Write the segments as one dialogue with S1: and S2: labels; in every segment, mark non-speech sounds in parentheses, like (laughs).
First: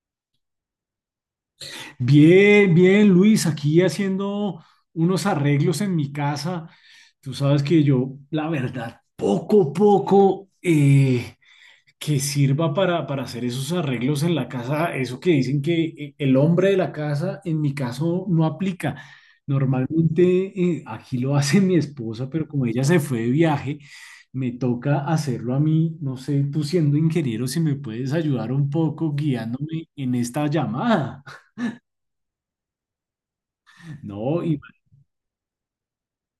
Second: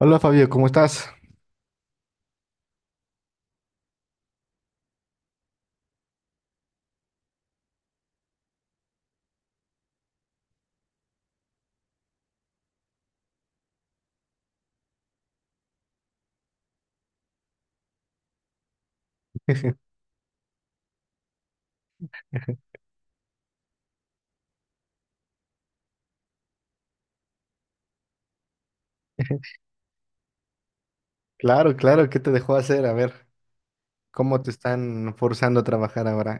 S1: Hola Fabio, ¿cómo estás?
S2: Bien, bien, Luis, aquí haciendo unos arreglos en mi casa. Tú sabes que yo, la verdad, poco que sirva para hacer esos arreglos en la casa, eso que dicen que el hombre de la casa, en mi caso, no aplica. Normalmente aquí lo hace mi esposa, pero como ella se fue de viaje, me toca hacerlo a mí. No sé, tú siendo ingeniero, si me puedes ayudar un poco
S1: (laughs)
S2: guiándome en esta llamada. (laughs)
S1: Claro, claro, ¿qué te dejó hacer? A ver, ¿cómo
S2: No,
S1: te
S2: y
S1: están forzando a trabajar ahora?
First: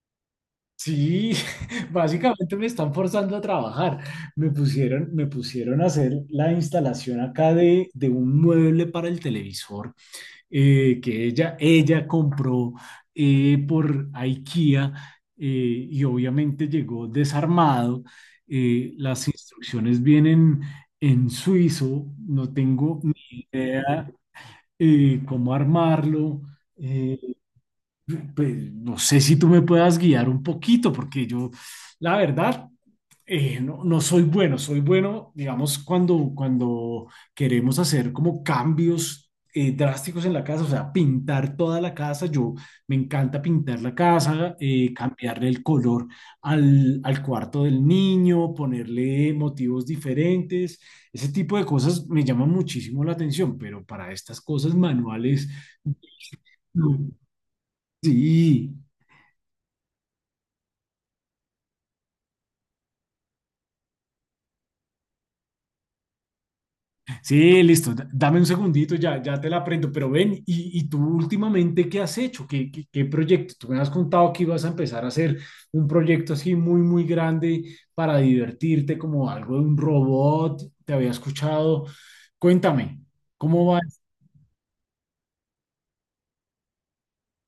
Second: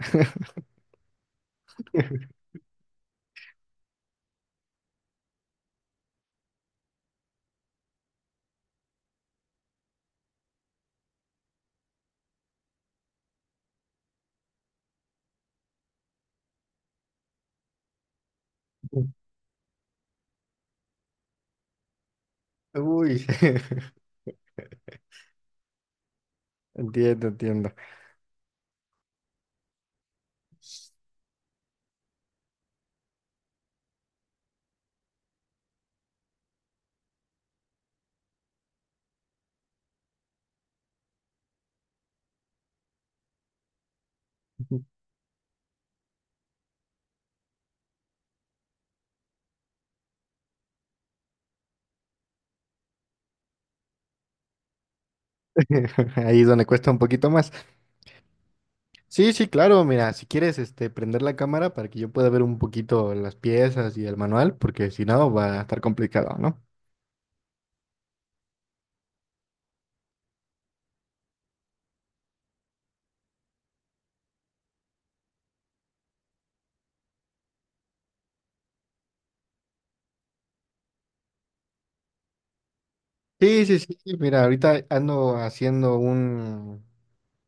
S2: sí, (laughs)
S1: (laughs)
S2: básicamente me están forzando a trabajar. Me pusieron a hacer la instalación acá de un mueble para el televisor que ella compró por IKEA y obviamente llegó desarmado. Las instrucciones vienen en suizo, no tengo
S1: Uy,
S2: ni
S1: (laughs)
S2: idea cómo armarlo. Eh,
S1: entiendo, entiendo.
S2: pues, no sé si tú me puedas guiar un poquito, porque yo, la verdad, no soy bueno, soy bueno, digamos, cuando queremos hacer como cambios drásticos en la casa, o sea, pintar toda la casa, yo me encanta pintar la casa, cambiarle el color al cuarto del niño, ponerle motivos diferentes, ese tipo de cosas me llaman muchísimo la atención, pero para estas cosas manuales,
S1: (laughs) Ahí es donde cuesta
S2: no.
S1: un poquito más.
S2: Sí.
S1: Sí, sí, claro, mira, si quieres, este, prender la cámara para que yo pueda ver un poquito las piezas y el manual, porque si no va a estar complicado, ¿no?
S2: Sí, listo. Dame un segundito, ya, ya te la aprendo. Pero ven, ¿y tú últimamente qué has hecho? ¿Qué, qué, qué proyecto? Tú me has contado que ibas a empezar a hacer un proyecto así muy, muy grande para divertirte, como algo de un robot. Te había escuchado. Cuéntame,
S1: Sí,
S2: ¿cómo
S1: sí,
S2: va?
S1: sí, sí, mira, ahorita ando haciendo un,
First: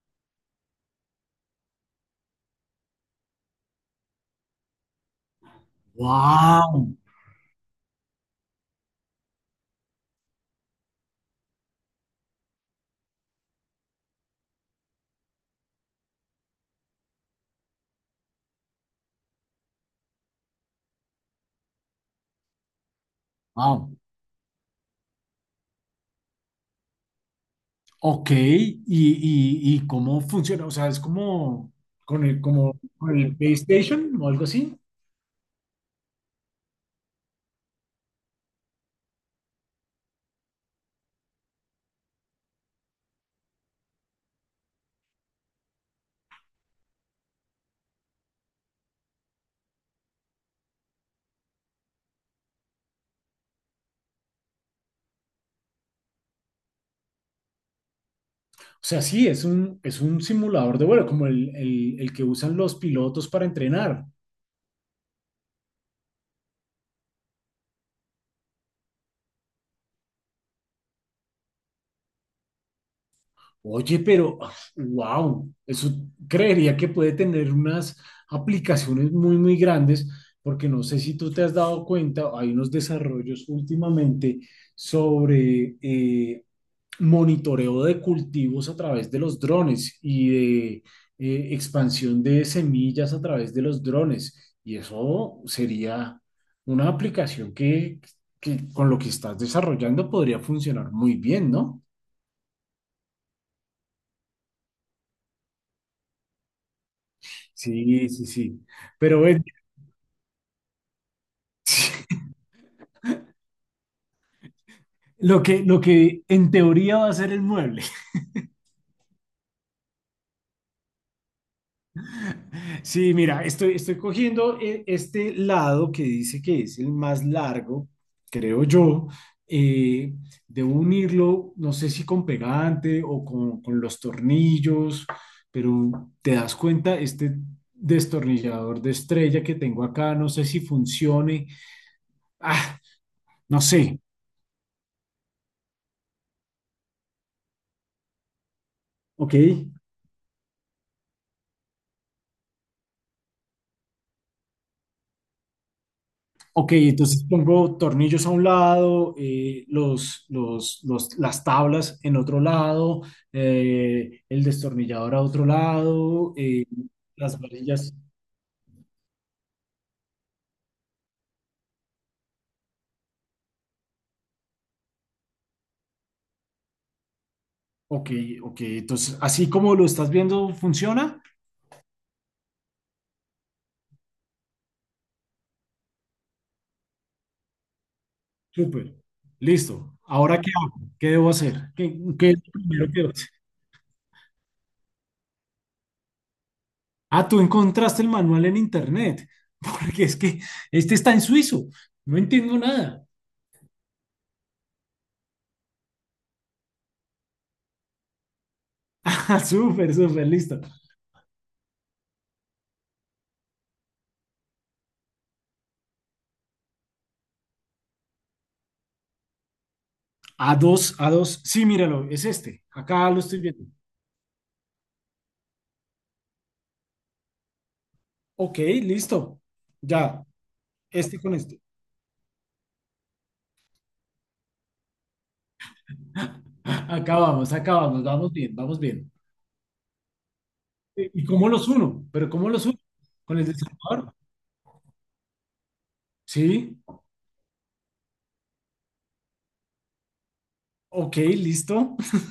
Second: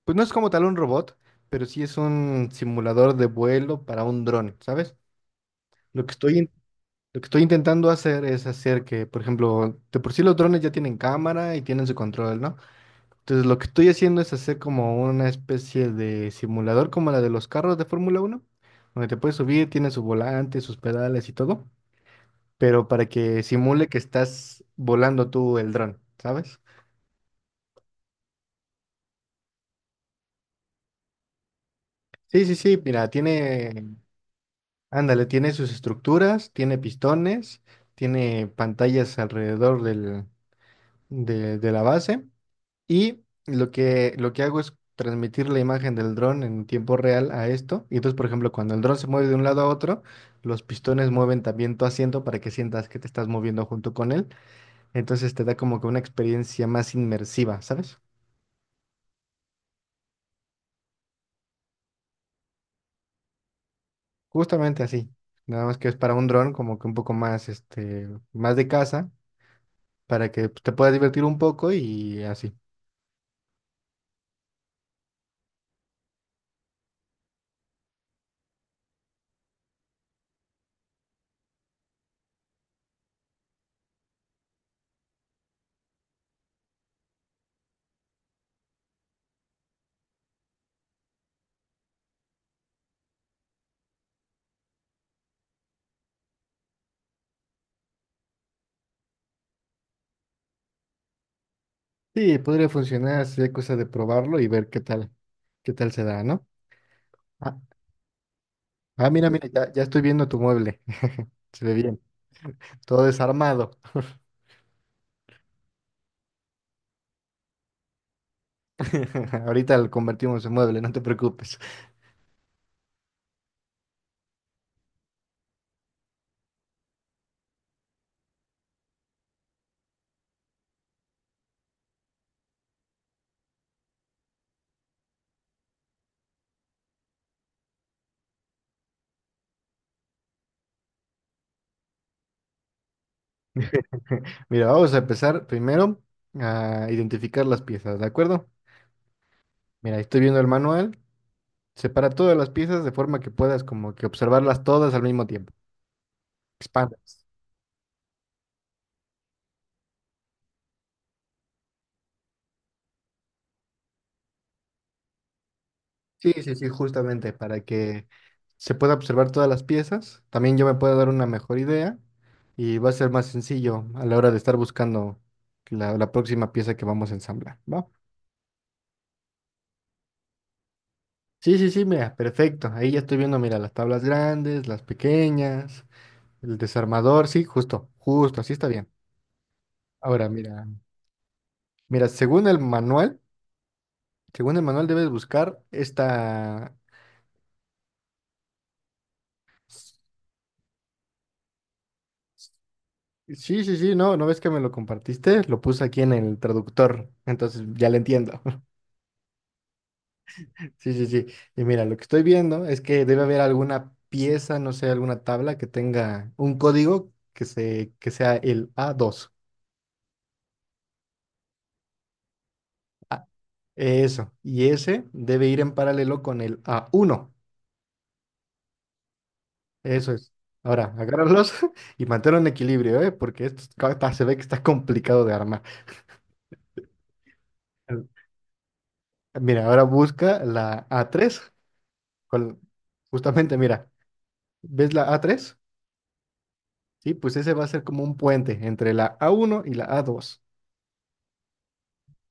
S1: pues no es como tal un robot, pero sí es un simulador de vuelo para un dron, ¿sabes? Lo que estoy, in-
S2: Wow,
S1: lo que estoy intentando hacer es hacer que, por ejemplo, de por sí los drones ya tienen cámara y tienen su control, ¿no? Entonces lo que estoy haciendo es hacer como una especie de simulador como la de los carros de Fórmula uno donde te puedes subir, tiene su volante, sus pedales y todo, pero para que simule
S2: wow.
S1: que estás volando tú el dron, ¿sabes?
S2: Ok, ¿y, y cómo funciona? O sea, es como
S1: Sí, sí,
S2: como
S1: sí, mira,
S2: con el
S1: tiene,
S2: PlayStation o algo así.
S1: ándale, tiene sus estructuras, tiene pistones, tiene pantallas alrededor del, de la base. Y lo que hago es transmitir la imagen del dron en tiempo real a esto. Y entonces, por ejemplo, cuando el dron se mueve de un lado a otro, los pistones mueven también tu asiento para que sientas que te estás moviendo junto con él. Entonces te da como que una experiencia más inmersiva, ¿sabes?
S2: O sea, sí, es un simulador de vuelo, como el que usan los pilotos para entrenar.
S1: Justamente así. Nada más que es para un dron como que un poco más, este, más de casa, para que pues, te puedas divertir un poco y así.
S2: Oye, pero, wow, eso creería que puede tener unas aplicaciones muy, muy grandes, porque no sé si tú te has dado cuenta, hay unos desarrollos últimamente sobre monitoreo de cultivos a través de los drones y de expansión de semillas a través de los drones. Y eso sería una aplicación que con lo que estás desarrollando podría funcionar muy bien, ¿no?
S1: Sí, podría funcionar, sería cosa de probarlo y ver qué tal se da, ¿no? Ah,
S2: Sí, sí, sí.
S1: ah,
S2: Pero
S1: mira,
S2: ven,
S1: mira, ya, ya estoy viendo tu mueble. Se ve bien,
S2: (laughs)
S1: todo desarmado.
S2: lo que en teoría va a ser el mueble.
S1: (laughs) Ahorita lo convertimos en mueble, no te preocupes.
S2: Sí, mira, estoy, estoy cogiendo este lado que dice que es el más largo, creo yo. eh, debo unirlo, no sé si con pegante o con los tornillos, pero te das cuenta, este destornillador de estrella que tengo acá, no sé si funcione. Ah, no sé.
S1: (laughs) Mira, vamos a empezar primero a identificar las piezas, ¿de acuerdo?
S2: Ok.
S1: Mira, estoy viendo el manual. Separa todas las piezas de forma que puedas como que observarlas todas al mismo tiempo.
S2: Ok, entonces
S1: Expandas.
S2: pongo tornillos a un lado, las tablas en otro lado, el destornillador a otro
S1: Sí,
S2: lado,
S1: sí, sí, justamente
S2: las
S1: para
S2: varillas.
S1: que se pueda observar todas las piezas. También yo me puedo dar una mejor idea y va a ser más sencillo a la hora de estar buscando la, la próxima pieza que vamos a ensamblar, ¿va?
S2: Ok, ok, entonces así como lo estás viendo, ¿funciona?
S1: Sí, mira, perfecto. Ahí ya estoy viendo, mira, las tablas grandes, las pequeñas, el desarmador, sí, justo, justo, así está bien.
S2: Súper, listo.
S1: Ahora,
S2: ¿Ahora qué
S1: mira,
S2: hago? ¿Qué debo hacer? ¿Qué,
S1: mira,
S2: qué es lo primero que debo hacer?
S1: según el manual debes buscar esta...
S2: Ah, tú encontraste el manual en internet, (laughs) porque es que este está en suizo, no entiendo nada. (laughs)
S1: Sí, no, ¿no ves que me lo compartiste? Lo puse aquí en el traductor, entonces ya lo entiendo. (laughs)
S2: Ah, súper, súper, listo.
S1: Sí, sí, sí. Y mira, lo que estoy viendo es que debe haber alguna pieza, no sé, alguna tabla que tenga un código que se, que sea el a dos.
S2: A2, A2. Sí, míralo, es este. Acá lo estoy viendo.
S1: Eso. Y ese debe ir en paralelo con el a uno.
S2: Ok, listo.
S1: Eso
S2: Ya,
S1: es. Ahora,
S2: este con
S1: agárralos
S2: este.
S1: (laughs) y manténlo un equilibrio, ¿eh? Porque esto está- se ve que está complicado de armar.
S2: (laughs) Acá vamos, acá vamos,
S1: El-
S2: vamos bien, vamos bien.
S1: Mira, ahora busca la a
S2: ¿Y
S1: tres
S2: cómo los uno? ¿Pero cómo
S1: con-
S2: los uno? ¿Con el
S1: justamente, mira,
S2: desarmador?
S1: ¿ves la a tres?
S2: Sí,
S1: Sí, pues ese va a ser como un puente entre la a uno y la a dos.
S2: ok, listo. (laughs)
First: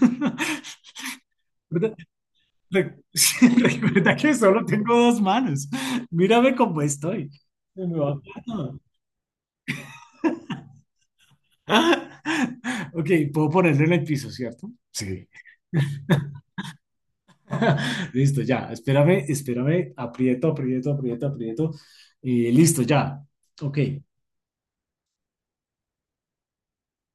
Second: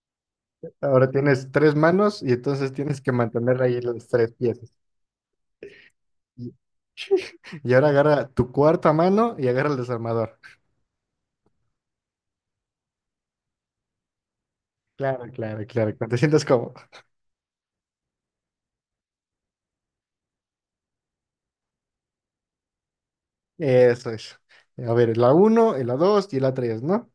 S1: Ahora tienes tres
S2: Recuerda
S1: manos y entonces tienes que
S2: (laughs) sí,
S1: mantener ahí las
S2: recuerda
S1: tres
S2: que solo
S1: piezas.
S2: tengo dos manos.
S1: Y,
S2: Mírame cómo estoy.
S1: y
S2: Se
S1: ahora
S2: me va
S1: agarra tu
S2: todo.
S1: cuarta mano y agarra el desarmador.
S2: (laughs) Ok, puedo ponerlo en el piso, ¿cierto?
S1: Claro,
S2: Sí.
S1: claro, claro. Cuando te sientas cómodo.
S2: (laughs) Listo, ya. Espérame, espérame. Aprieto, aprieto, aprieto, aprieto. Y listo, ya. Ok.
S1: Eso es. A ver, la uno, la 2 y la tres, ¿no?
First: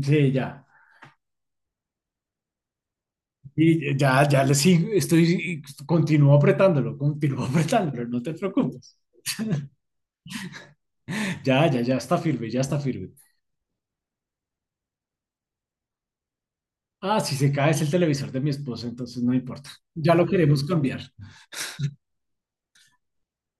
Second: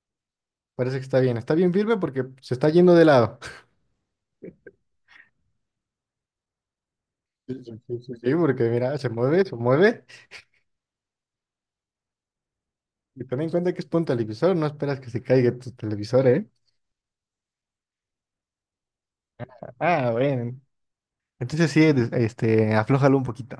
S2: Sí, ya.
S1: Parece que está bien. Está bien firme porque se está yendo de lado.
S2: Y ya, ya le sigo. Estoy, continúo apretándolo, continúo (laughs)
S1: Sí, sí, sí,
S2: apretándolo.
S1: sí,
S2: No
S1: sí,
S2: te
S1: porque mira,
S2: preocupes.
S1: se mueve, se mueve.
S2: Ya, ya, ya está firme, ya está firme.
S1: Y ten en cuenta que es por un televisor, no esperas que se caiga tu televisor, ¿eh?
S2: Ah, si se cae es el televisor de mi esposo, entonces no importa.
S1: Ah,
S2: Ya lo
S1: bueno.
S2: queremos cambiar.
S1: Entonces sí, este, aflójalo un poquito.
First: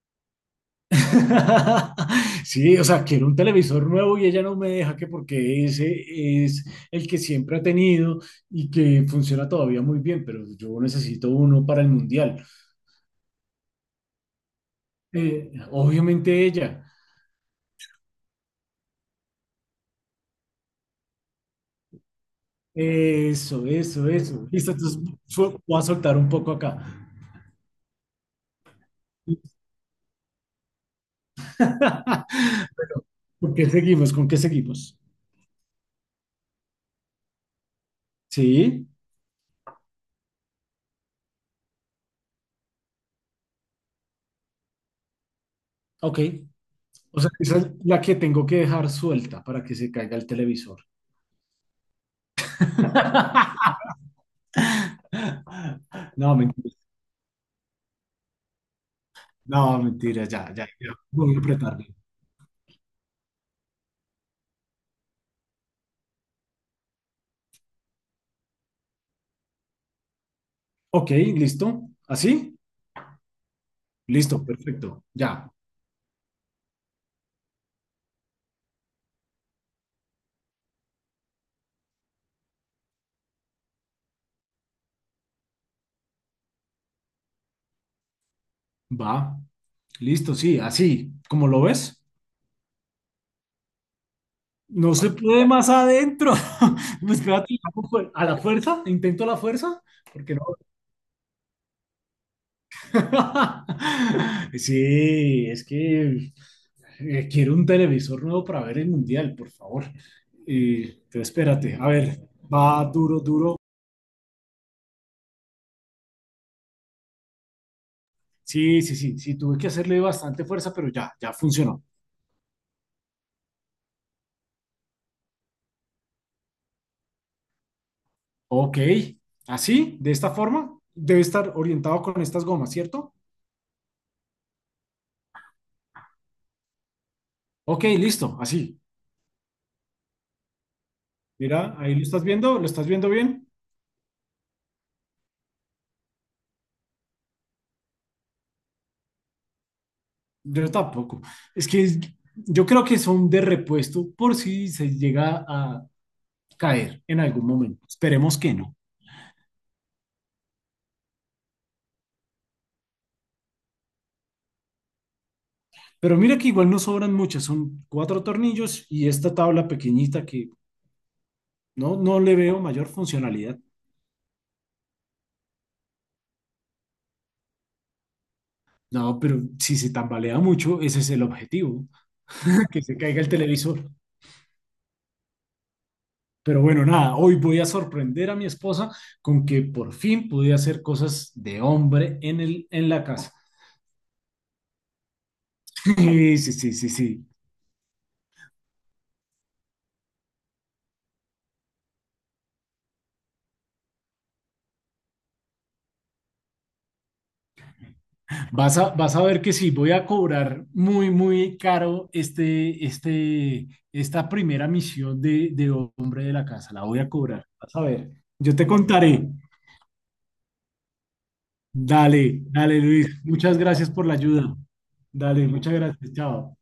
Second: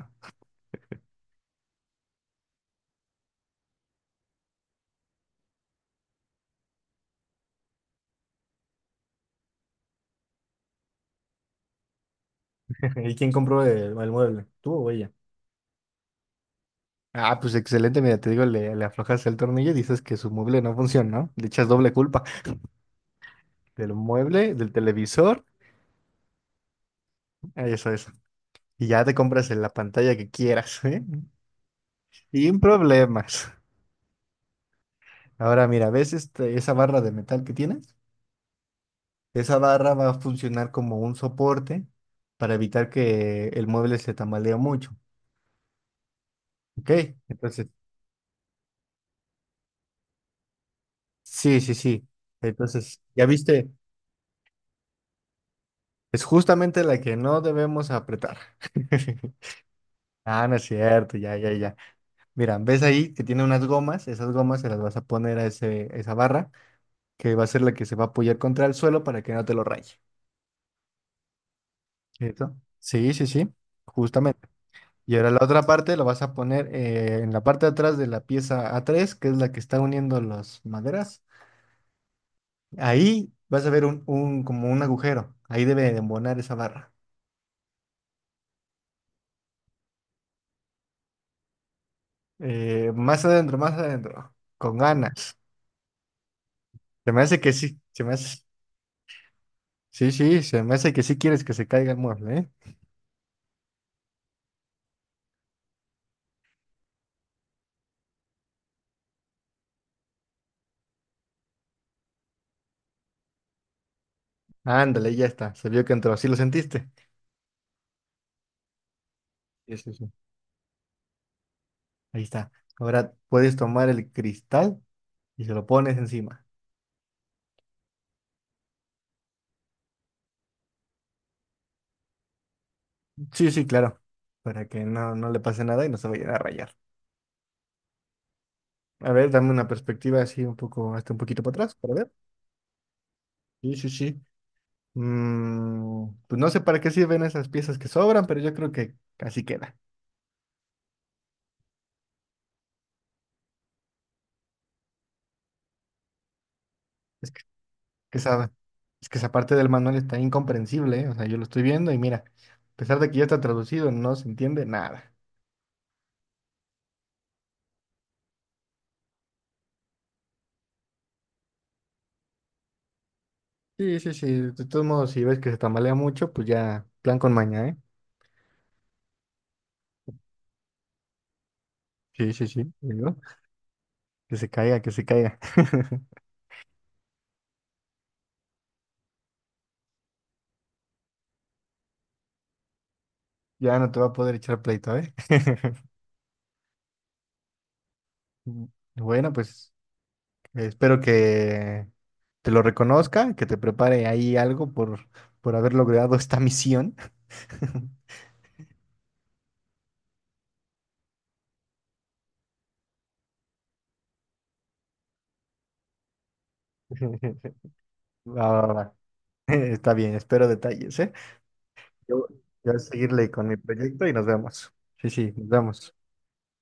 S2: (laughs) Sí, o sea, quiero un televisor nuevo y ella no me deja, que porque ese es el que siempre ha tenido y que funciona todavía muy bien, pero yo necesito uno para el mundial.
S1: (laughs) ¿Y quién compró el mueble? ¿Tú o ella?
S2: Obviamente ella.
S1: Ah, pues excelente, mira, te digo, le aflojas el tornillo y dices que su mueble no funciona, ¿no? Le echas doble culpa
S2: Eso,
S1: del
S2: eso, eso.
S1: mueble, del
S2: Listo, entonces
S1: televisor,
S2: voy a soltar un poco acá.
S1: eso es. Y ya te compras en la pantalla que quieras, ¿eh? Sin
S2: (laughs) Pero,
S1: problemas.
S2: ¿con qué seguimos? ¿Con qué seguimos?
S1: Ahora mira, ¿ves esa barra de metal que tienes?
S2: Sí,
S1: Esa barra va a funcionar como un soporte para evitar que el mueble se tambalee mucho.
S2: ok.
S1: ¿Ok?
S2: O sea, esa
S1: Entonces,
S2: es la que tengo que dejar suelta para que se caiga el televisor.
S1: sí. Entonces, ya viste,
S2: (laughs)
S1: es
S2: No, mentira.
S1: justamente la que no debemos apretar. (laughs)
S2: No, mentira,
S1: Ah,
S2: ya,
S1: no es
S2: ya, ya.
S1: cierto,
S2: Voy
S1: ya,
S2: a
S1: ya, ya.
S2: apretarle.
S1: Mira, ¿ves ahí que tiene unas gomas? Esas gomas se las vas a poner a ese, esa barra, que va a ser la que se va a apoyar contra el suelo para que no te lo raye.
S2: Ok, listo.
S1: ¿Cierto?
S2: ¿Así?
S1: Sí,
S2: Listo,
S1: justamente.
S2: perfecto.
S1: Y ahora la
S2: Ya,
S1: otra parte la vas a poner en la parte de atrás de la pieza a tres, que es la que está uniendo las maderas. Ahí vas a ver un, como un agujero. Ahí debe de embonar esa barra.
S2: va. Listo, sí, así. ¿Cómo lo ves?
S1: Más adentro, más adentro. Con
S2: No se
S1: ganas.
S2: puede más adentro. (laughs)
S1: Se
S2: Pues
S1: me hace que
S2: espérate,
S1: sí.
S2: ¿cómo
S1: Se
S2: fue?
S1: me
S2: ¿A la
S1: hace...
S2: fuerza? ¿Intento a la fuerza?
S1: Sí,
S2: ¿Por qué
S1: sí,
S2: no?
S1: se me hace que sí quieres que se caiga el mueble, ¿eh?
S2: (laughs) Sí, es que quiero un televisor nuevo para ver el mundial, por favor. Y, pero espérate, a ver, va duro, duro.
S1: Ándale, ya está. Se vio que entró. ¿Sí lo sentiste?
S2: Sí, sí, sí, sí, tuve que
S1: Sí, sí,
S2: hacerle
S1: sí.
S2: bastante fuerza, pero ya, ya funcionó.
S1: Ahí está. Ahora puedes tomar el cristal y se lo pones encima.
S2: Ok, así, de esta forma, debe estar orientado con estas gomas, ¿cierto?
S1: Sí, sí, claro. Para que no, no le pase nada y no se vayan a rayar.
S2: Ok, listo, así.
S1: A ver, dame una perspectiva así un poco, hasta un poquito para atrás,
S2: Mira,
S1: para
S2: ahí
S1: ver.
S2: ¿lo estás viendo bien?
S1: Sí, sí, sí. Mm, pues no sé para qué sirven esas piezas que sobran, pero yo creo que así queda.
S2: Yo tampoco. Es que yo creo que son de repuesto por si se llega a caer en
S1: Es
S2: algún momento.
S1: que
S2: Esperemos
S1: esa,
S2: que no.
S1: es que esa parte del manual está incomprensible, ¿eh? O sea, yo lo estoy viendo y mira, a pesar de que ya está traducido, no se entiende nada.
S2: Pero mira que igual no sobran muchas, son cuatro tornillos y esta tabla pequeñita que no, no le veo mayor funcionalidad.
S1: Sí, sí, sí. De todos modos, si ves que se tambalea mucho, pues ya, plan con maña, ¿eh?
S2: No, pero si se tambalea mucho, ese es el objetivo,
S1: Sí, sí,
S2: (laughs)
S1: sí.
S2: que se
S1: Digo,
S2: caiga el televisor.
S1: que se caiga, que se caiga. (laughs)
S2: Pero bueno, nada, hoy voy a sorprender a mi esposa con que por fin pude hacer cosas de hombre en la casa. (laughs)
S1: Ya no te va a poder echar pleito, ¿eh? (laughs)
S2: Sí, sí, sí, sí, sí.
S1: Bueno, pues. Espero que te lo reconozca, que te prepare ahí algo por haber logrado esta misión. (laughs)
S2: Vas a ver que sí, voy a cobrar muy, muy caro esta primera misión de hombre de la casa. La voy a cobrar. Vas a ver.
S1: Va,
S2: Yo te
S1: va, va.
S2: contaré.
S1: (laughs) Está bien, espero detalles, ¿eh? Yo
S2: Dale,
S1: yo voy a
S2: dale, Luis.
S1: seguirle con mi
S2: Muchas gracias por
S1: proyecto y
S2: la
S1: nos
S2: ayuda.
S1: vemos. Sí, sí,
S2: Dale,
S1: nos
S2: muchas
S1: vemos.
S2: gracias. Chao.